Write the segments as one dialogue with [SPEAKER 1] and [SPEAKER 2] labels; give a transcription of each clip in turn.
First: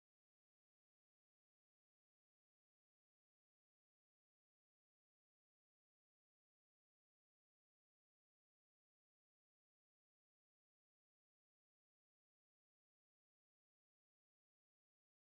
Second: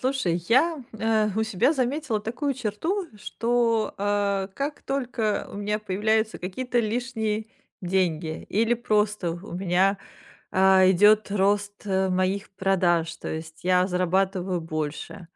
[SPEAKER 1] Слушай, я, у себя заметила такую черту, что, как только у меня появляются какие-то лишние деньги или просто у меня, идет рост, моих продаж, то есть я зарабатываю больше,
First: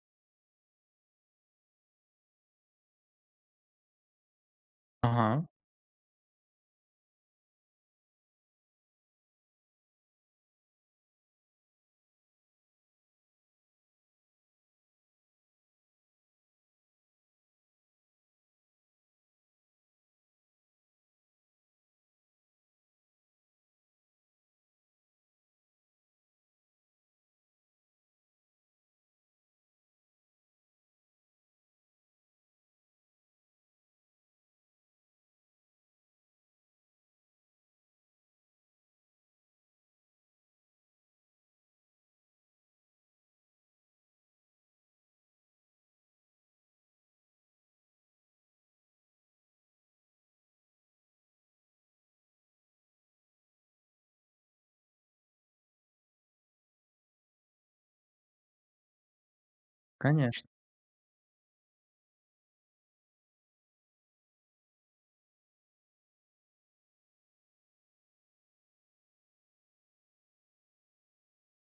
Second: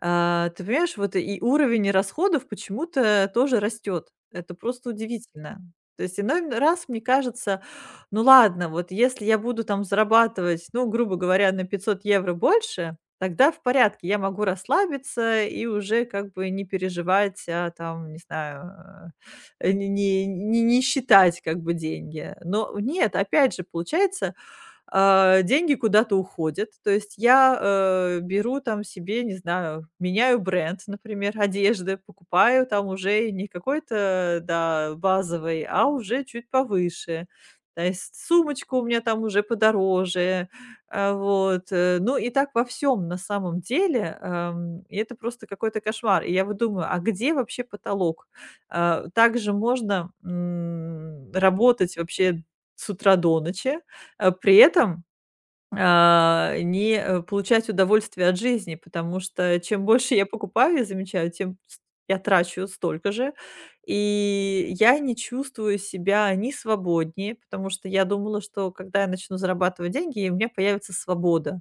[SPEAKER 1] ты понимаешь, вот и уровень расходов почему-то тоже растет. Это просто
[SPEAKER 2] Ага,
[SPEAKER 1] удивительно. То есть иной раз мне кажется, ну ладно, вот если я буду там зарабатывать, ну, грубо говоря, на 500 евро больше, тогда в порядке, я могу расслабиться и уже как бы не переживать, а там, не знаю, не считать как бы деньги. Но нет, опять же, получается, деньги куда-то уходят. То есть я, беру там себе, не знаю, меняю бренд, например, одежды, покупаю там уже не какой-то, да, базовый, а уже чуть повыше. То есть сумочка у меня там уже подороже, вот. Ну и так во всем на самом деле, и это просто какой-то кошмар. И я вот думаю, а где вообще потолок? Так можно, работать вообще с утра до ночи, при этом не получать удовольствие от жизни, потому что чем больше я
[SPEAKER 2] конечно.
[SPEAKER 1] покупаю, я замечаю, тем с я трачу столько же. И я не чувствую себя ни свободнее, потому что я думала, что когда я начну зарабатывать деньги, и у меня появится свобода.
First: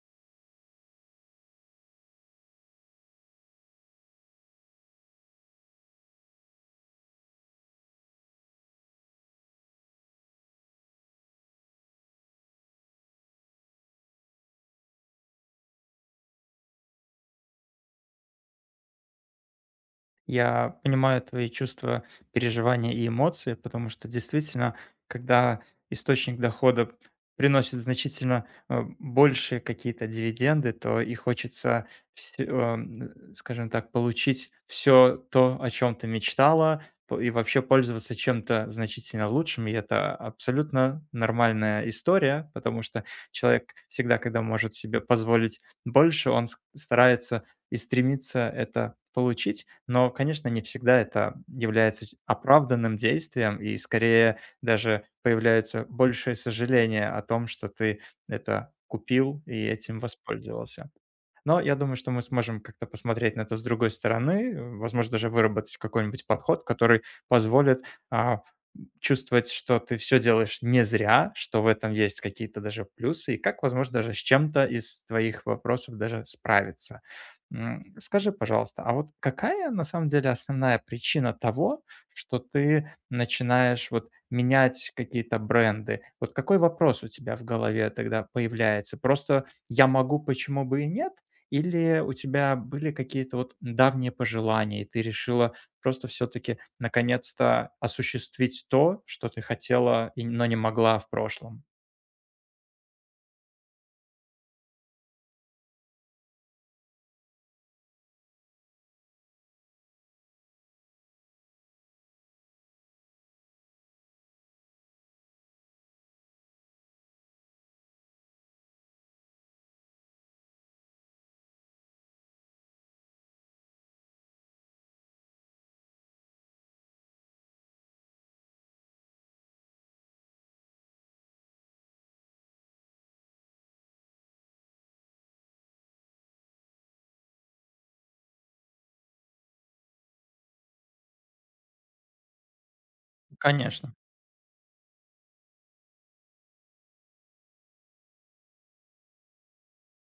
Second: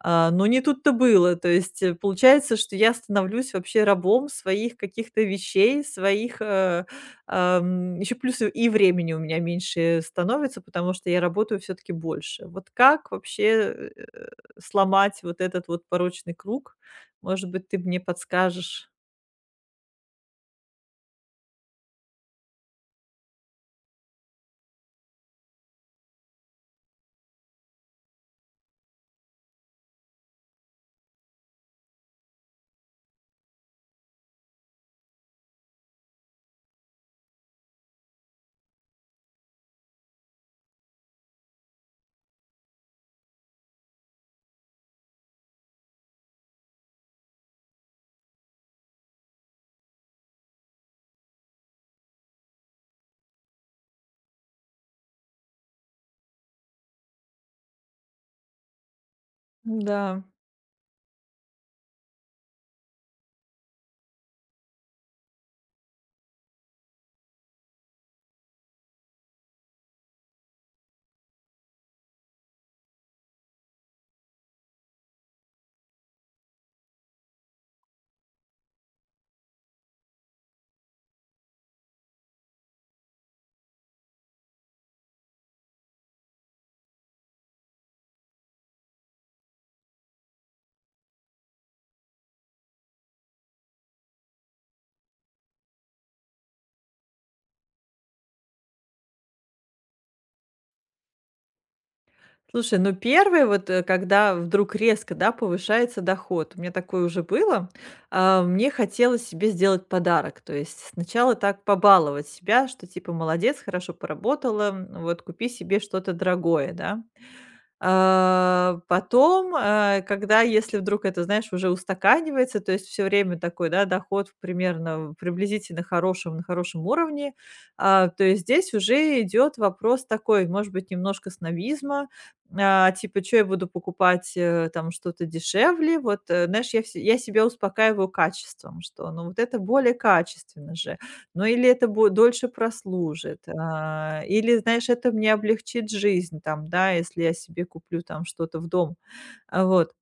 [SPEAKER 1] Но не тут-то было. То есть, получается, что я становлюсь вообще рабом своих каких-то вещей, своих, еще плюс и времени у меня меньше становится, потому что я работаю все-таки больше. Вот как вообще, сломать вот этот вот порочный круг? Может быть, ты мне подскажешь?
[SPEAKER 2] Я понимаю твои чувства, переживания и эмоции, потому что действительно, когда источник дохода приносит значительно большие какие-то дивиденды, то и хочется, всё, скажем так, получить все то, о чем ты мечтала, и вообще пользоваться чем-то значительно лучшим. И это абсолютно нормальная история, потому что человек всегда, когда может себе позволить больше, он старается и стремится это получить. Но, конечно, не всегда это является оправданным действием, и скорее даже появляется большее сожаление о том, что ты это купил и этим
[SPEAKER 1] Да.
[SPEAKER 2] воспользовался. Но я думаю, что мы сможем как-то посмотреть на это с другой стороны, возможно, даже выработать какой-нибудь подход, который позволит а, чувствовать, что ты все делаешь не зря, что в этом есть какие-то даже плюсы, и как, возможно, даже с чем-то из твоих вопросов даже справиться. Скажи, пожалуйста, а вот какая на самом деле основная причина того, что ты начинаешь вот менять какие-то бренды? Вот какой вопрос у тебя в голове тогда появляется? Просто я могу, почему бы и нет? Или у тебя были какие-то вот давние пожелания, и ты решила просто все-таки наконец-то осуществить то, что ты хотела, но не могла в прошлом?
[SPEAKER 1] Слушай, ну первый вот, когда вдруг резко, да, повышается доход. У меня такое уже было. Мне хотелось себе сделать подарок. То есть сначала так побаловать себя, что типа молодец, хорошо поработала, вот купи себе что-то дорогое, да. Потом, когда, если вдруг это, знаешь, уже устаканивается, то есть все время такой, да, доход примерно в приблизительно хорошем на хорошем уровне, то есть здесь уже идет вопрос такой, может быть, немножко снобизма, типа: что я буду покупать, там что-то дешевле?" Вот, знаешь, я себя успокаиваю качеством, что, ну, вот это более качественно же. Ну, или это будет дольше прослужит,
[SPEAKER 2] Конечно,
[SPEAKER 1] или, знаешь, это мне облегчит жизнь, там, да, если я себе куплю там что-то в дом. Вот.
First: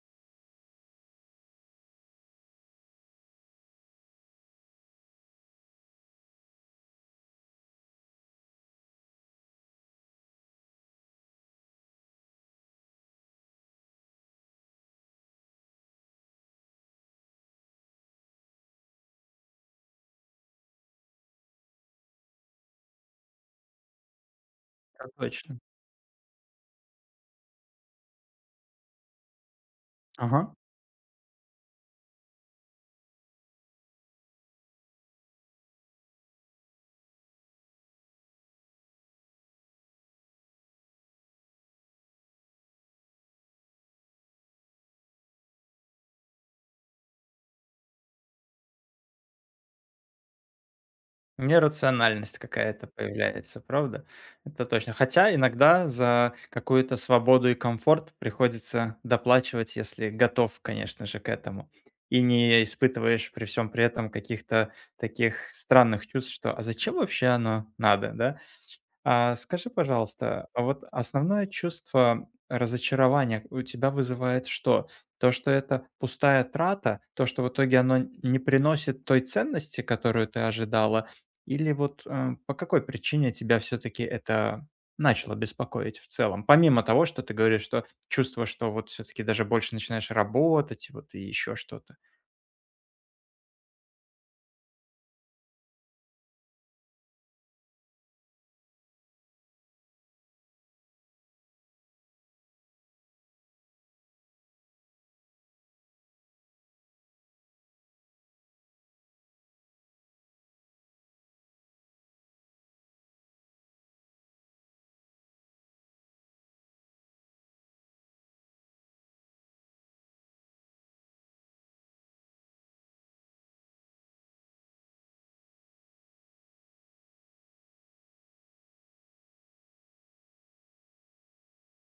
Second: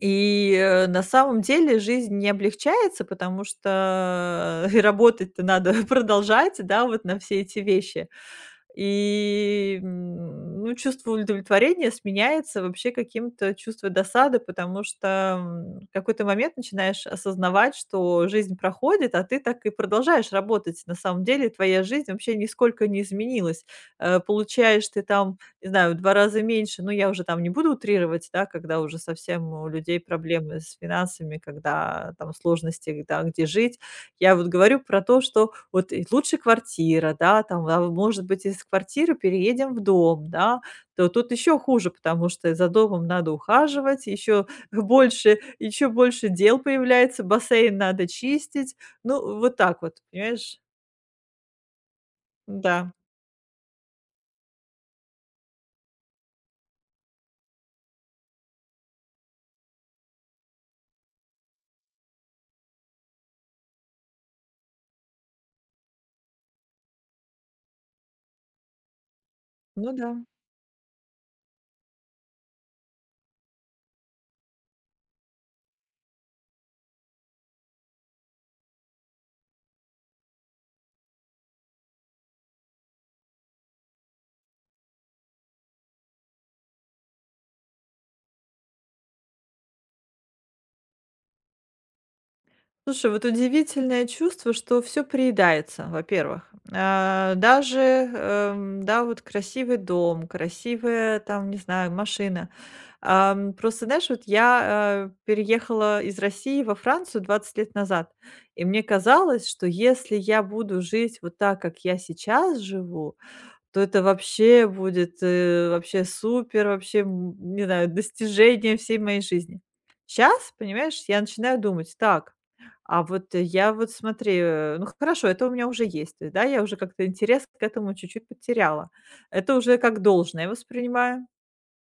[SPEAKER 1] И на самом деле жизнь не облегчается, потому что и работать-то надо продолжать, да, вот на все эти вещи. И ну, чувство удовлетворения сменяется вообще каким-то чувством досады, потому что, в какой-то момент начинаешь осознавать, что жизнь проходит, а ты так и продолжаешь работать. На самом деле твоя жизнь вообще нисколько не изменилась. Получаешь ты
[SPEAKER 2] это
[SPEAKER 1] там,
[SPEAKER 2] точно.
[SPEAKER 1] не знаю, в 2 раза меньше, ну, я уже там не буду утрировать, да, когда уже совсем у людей
[SPEAKER 2] Ага.
[SPEAKER 1] проблемы с финансами, когда там сложности, да, где жить. Я вот говорю про то, что вот и лучше квартира, да, там, а может быть, из квартиры переедем в дом, да, то тут еще хуже, потому что за домом надо ухаживать, еще больше, еще больше дел появляется, бассейн надо чистить. Ну, вот так вот, понимаешь?
[SPEAKER 2] Нерациональность
[SPEAKER 1] Да,
[SPEAKER 2] какая-то появляется, правда? Это точно. Хотя иногда за какую-то свободу и комфорт приходится доплачивать, если готов, конечно же, к этому. И не испытываешь при всем при этом каких-то таких странных чувств, что «а зачем вообще оно надо, да?» А скажи,
[SPEAKER 1] ну да.
[SPEAKER 2] пожалуйста, а вот основное чувство разочарования у тебя вызывает что? То, что это пустая трата, то, что в итоге оно не приносит той ценности, которую ты ожидала, или вот по какой причине тебя все-таки это начало беспокоить в целом? Помимо того, что ты говоришь, что чувство, что вот все-таки даже больше начинаешь работать, вот и еще что-то.
[SPEAKER 1] Слушай, вот удивительное чувство, что все приедается, во-первых. Даже, да, вот красивый дом, красивая там, не знаю, машина. Просто, знаешь, вот я, переехала из России во Францию 20 лет назад, и мне казалось, что если я буду жить вот так, как я сейчас живу, то это вообще будет, вообще супер, вообще, не знаю, достижение всей моей жизни. Сейчас понимаешь, я начинаю думать: "Так, а вот я вот смотри, ну хорошо, это у меня уже есть". То есть, да, я уже как-то интерес к этому чуть-чуть потеряла. Это уже как должное воспринимаю.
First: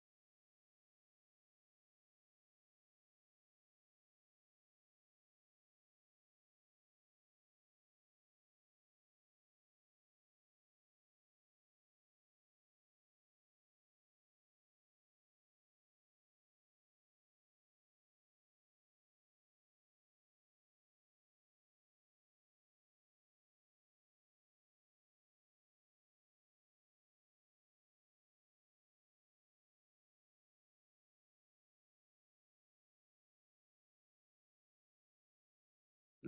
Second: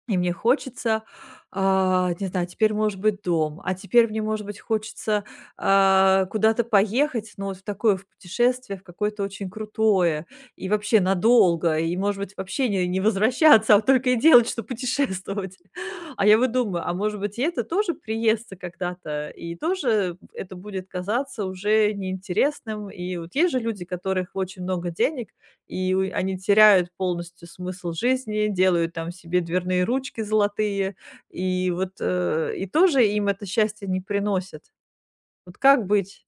[SPEAKER 1] И мне хочется, не знаю, теперь может быть дом, а теперь мне, может быть, хочется, куда-то поехать, но вот в такое в путешествие, в какое-то очень крутое и вообще надолго, и, может быть, вообще не возвращаться, а вот только и делать, что путешествовать. А я вот думаю, а может быть, и это тоже приестся когда-то, и тоже это будет казаться уже неинтересным. И вот есть же люди, у которых очень много денег, и у они теряют полностью смысл жизни, делают там себе дверные ручки золотые, и вот, и тоже им это счастье не приносит. Вот как быть?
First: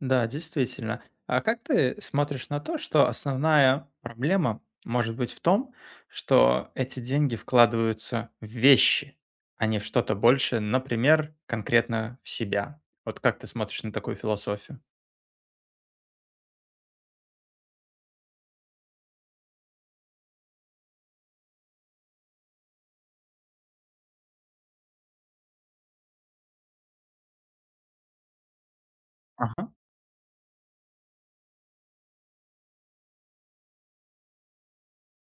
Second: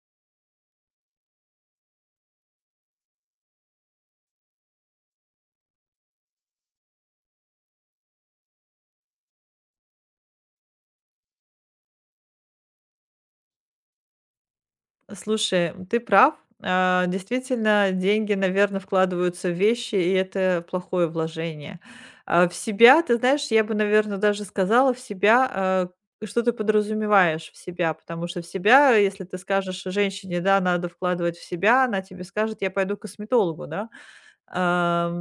[SPEAKER 2] Да, действительно. А как ты смотришь на то, что основная проблема может быть в том, что эти деньги вкладываются в вещи, а не в что-то большее, например, конкретно в себя? Вот как ты смотришь на такую философию?
[SPEAKER 1] Слушай, ты прав. Действительно, деньги, наверное, вкладываются в вещи, и это плохое вложение. В себя, ты знаешь, я бы, наверное, даже сказала в себя, что ты подразумеваешь в себя, потому что в себя, если ты
[SPEAKER 2] Ага.
[SPEAKER 1] скажешь женщине: "Да, надо вкладывать в себя", она тебе скажет: "Я пойду к косметологу", да? Ам,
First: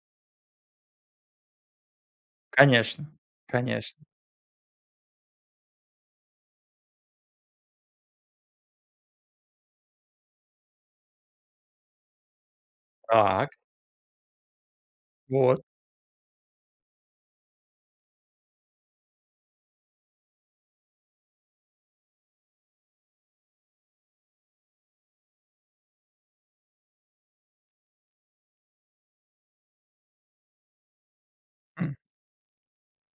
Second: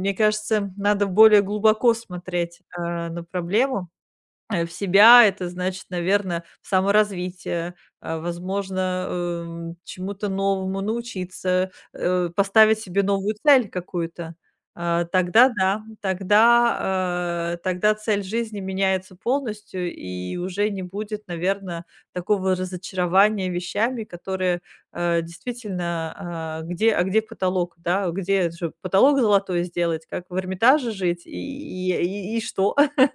[SPEAKER 1] мне кажется, надо более глубоко смотреть,
[SPEAKER 2] Конечно,
[SPEAKER 1] а, на проблему
[SPEAKER 2] конечно.
[SPEAKER 1] э, В себя, это значит, наверное, саморазвитие, возможно, чему-то новому научиться, поставить себе новую
[SPEAKER 2] Так,
[SPEAKER 1] цель какую-то. Тогда
[SPEAKER 2] вот.
[SPEAKER 1] да, тогда, тогда цель жизни меняется полностью, и уже не будет, наверное, такого разочарования вещами, которые действительно, где, а где потолок, да, где же потолок золотой сделать, как в Эрмитаже жить, и, и что,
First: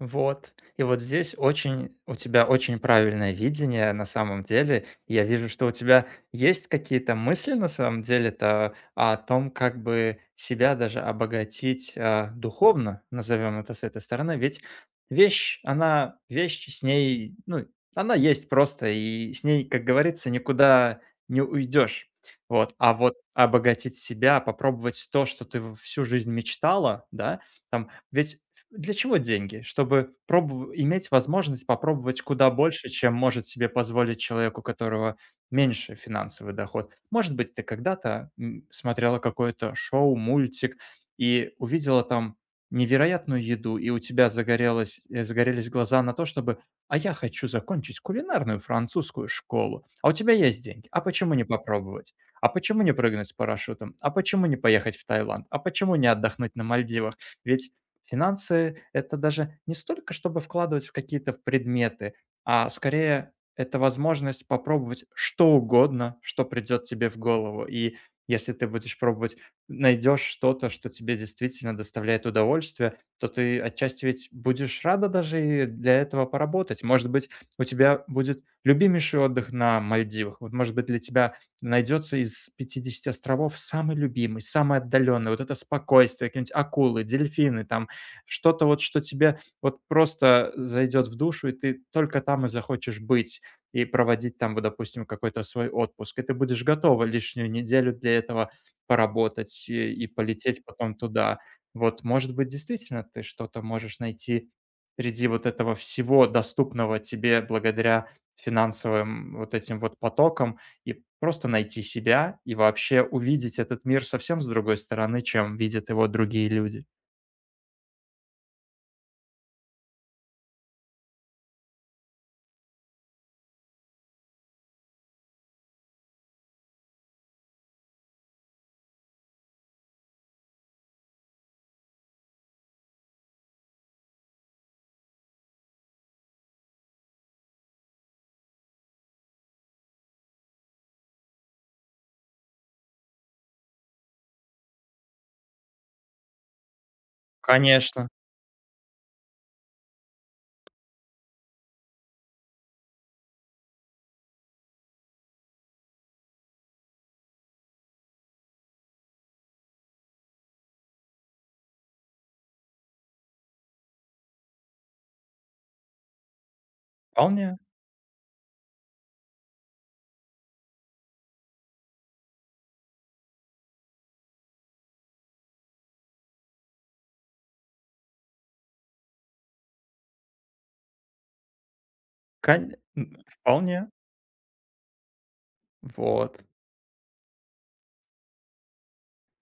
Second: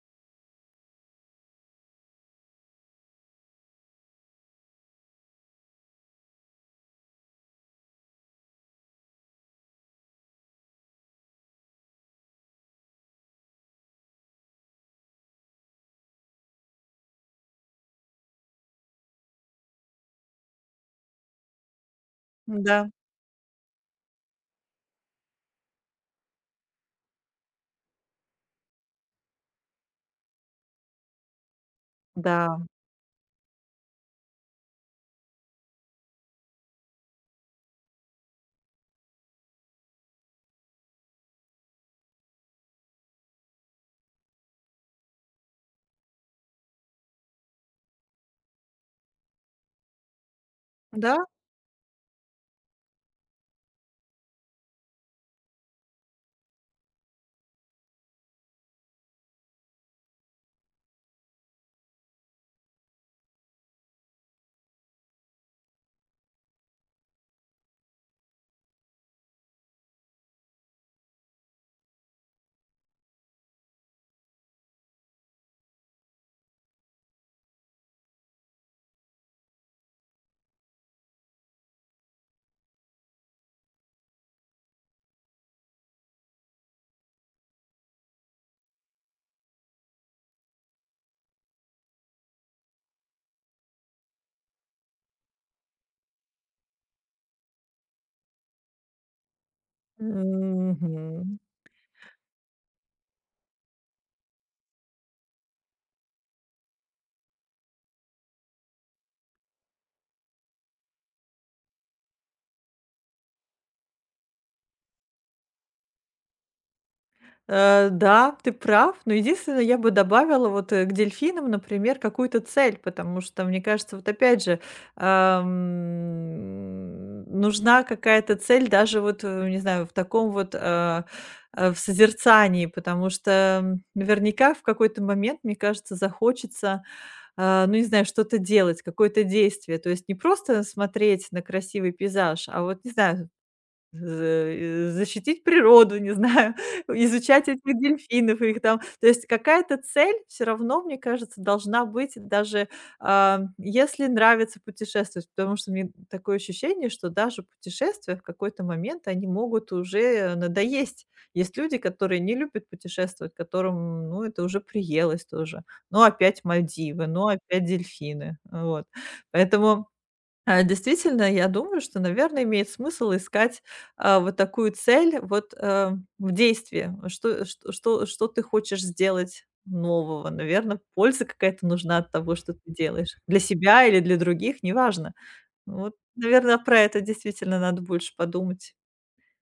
[SPEAKER 2] Вот. И вот здесь очень у тебя очень правильное видение на самом деле. Я вижу, что у тебя есть какие-то мысли на самом деле-то о том, как бы себя даже обогатить духовно, назовем это с этой стороны. Ведь вещь, она, вещь с ней, ну, она есть просто, и с ней, как говорится, никуда не уйдешь. Вот.
[SPEAKER 1] да,
[SPEAKER 2] А вот обогатить себя, попробовать то, что ты всю жизнь мечтала, да, там, ведь для чего деньги? Чтобы пробу иметь возможность попробовать куда
[SPEAKER 1] да.
[SPEAKER 2] больше, чем может себе позволить человек, у которого меньше финансовый доход. Может быть, ты когда-то смотрела какое-то шоу, мультик и увидела там невероятную еду, и у тебя загорелись глаза на то, чтобы «а я хочу закончить кулинарную французскую школу», а у тебя есть деньги, а
[SPEAKER 1] Да?
[SPEAKER 2] почему не попробовать? А почему не прыгнуть с парашютом? А почему не поехать в Таиланд? А почему не отдохнуть на Мальдивах? Ведь финансы — это даже не столько, чтобы вкладывать в какие-то в предметы, а скорее это возможность попробовать что угодно, что придет тебе в голову. И если ты будешь пробовать, найдешь что-то, что тебе действительно доставляет удовольствие, то ты отчасти ведь будешь рада даже и для этого поработать. Может быть, у тебя будет любимейший отдых на Мальдивах. Вот, может быть, для тебя найдется из 50 островов самый любимый, самый отдаленный. Вот это спокойствие, какие-нибудь акулы, дельфины, там что-то вот, что тебе вот просто зайдет в душу, и ты только там и захочешь быть и проводить там, вот, допустим, какой-то свой отпуск. И ты будешь готова лишнюю неделю для этого поработать и полететь потом
[SPEAKER 1] Мгм.
[SPEAKER 2] туда. Вот, может быть, действительно ты что-то можешь найти среди вот этого всего доступного тебе благодаря финансовым вот этим вот потокам и просто найти себя и вообще увидеть этот мир совсем с другой стороны, чем видят его другие люди.
[SPEAKER 1] Да, ты прав, но единственное, я бы добавила вот, к дельфинам, например, какую-то цель, потому что, мне кажется, вот опять же, нужна какая-то цель даже вот, не знаю, в таком вот, в созерцании, потому что, наверняка в какой-то момент, мне кажется, захочется, ну, не знаю, что-то делать, какое-то действие. То есть не просто смотреть на красивый пейзаж, а вот, не знаю, защитить природу, не знаю, изучать этих
[SPEAKER 2] Конечно.
[SPEAKER 1] дельфинов, их там. То есть какая-то цель все равно, мне кажется, должна быть, даже, если нравится путешествовать. Потому что мне такое ощущение, что даже путешествия в какой-то момент, они могут уже надоесть. Есть люди, которые не любят путешествовать, которым, ну, это уже приелось тоже. Ну, опять Мальдивы, ну,
[SPEAKER 2] Вполне,
[SPEAKER 1] опять дельфины. Вот. Поэтому, действительно, я думаю, что, наверное, имеет смысл искать, вот такую цель вот, в действии. Что ты хочешь сделать нового? Наверное, польза какая-то нужна от того, что ты
[SPEAKER 2] кон
[SPEAKER 1] делаешь. Для
[SPEAKER 2] вполне.
[SPEAKER 1] себя или для других, неважно. Вот,
[SPEAKER 2] Вот.
[SPEAKER 1] наверное, про это действительно надо больше подумать.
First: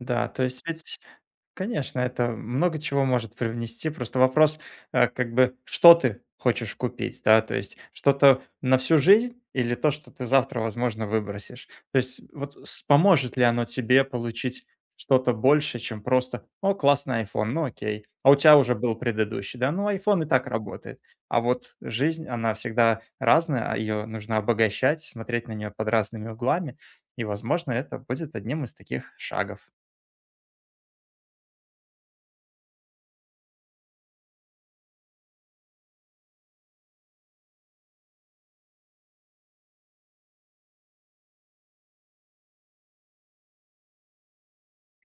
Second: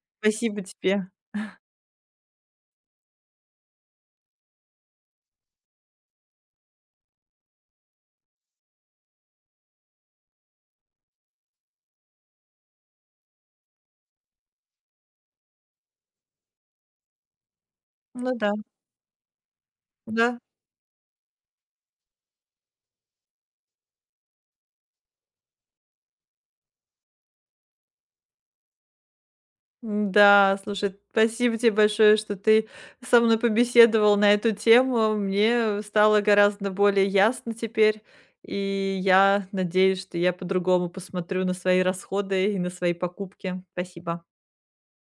[SPEAKER 2] Да, то
[SPEAKER 1] Спасибо
[SPEAKER 2] есть ведь
[SPEAKER 1] тебе.
[SPEAKER 2] конечно, это много чего может привнести. Просто вопрос, как бы, что ты хочешь купить, да, то есть что-то на всю жизнь или то, что ты завтра, возможно, выбросишь. То есть вот поможет ли оно тебе получить что-то больше, чем просто, о, классный iPhone, ну окей, а
[SPEAKER 1] Ну
[SPEAKER 2] у
[SPEAKER 1] да,
[SPEAKER 2] тебя уже был предыдущий, да, ну iPhone и
[SPEAKER 1] да.
[SPEAKER 2] так работает. А вот жизнь, она всегда разная, ее нужно обогащать, смотреть на нее под разными углами, и, возможно, это будет одним из таких шагов.
[SPEAKER 1] Да, слушай, спасибо тебе большое, что ты со мной побеседовал на эту тему. Мне стало гораздо более ясно теперь, и я надеюсь, что я по-другому посмотрю на свои расходы и на свои покупки. Спасибо.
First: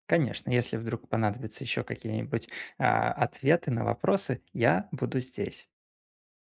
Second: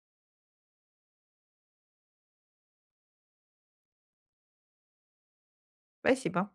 [SPEAKER 2] Конечно, если вдруг понадобятся еще какие-нибудь ответы на вопросы, я буду здесь.
[SPEAKER 1] Спасибо.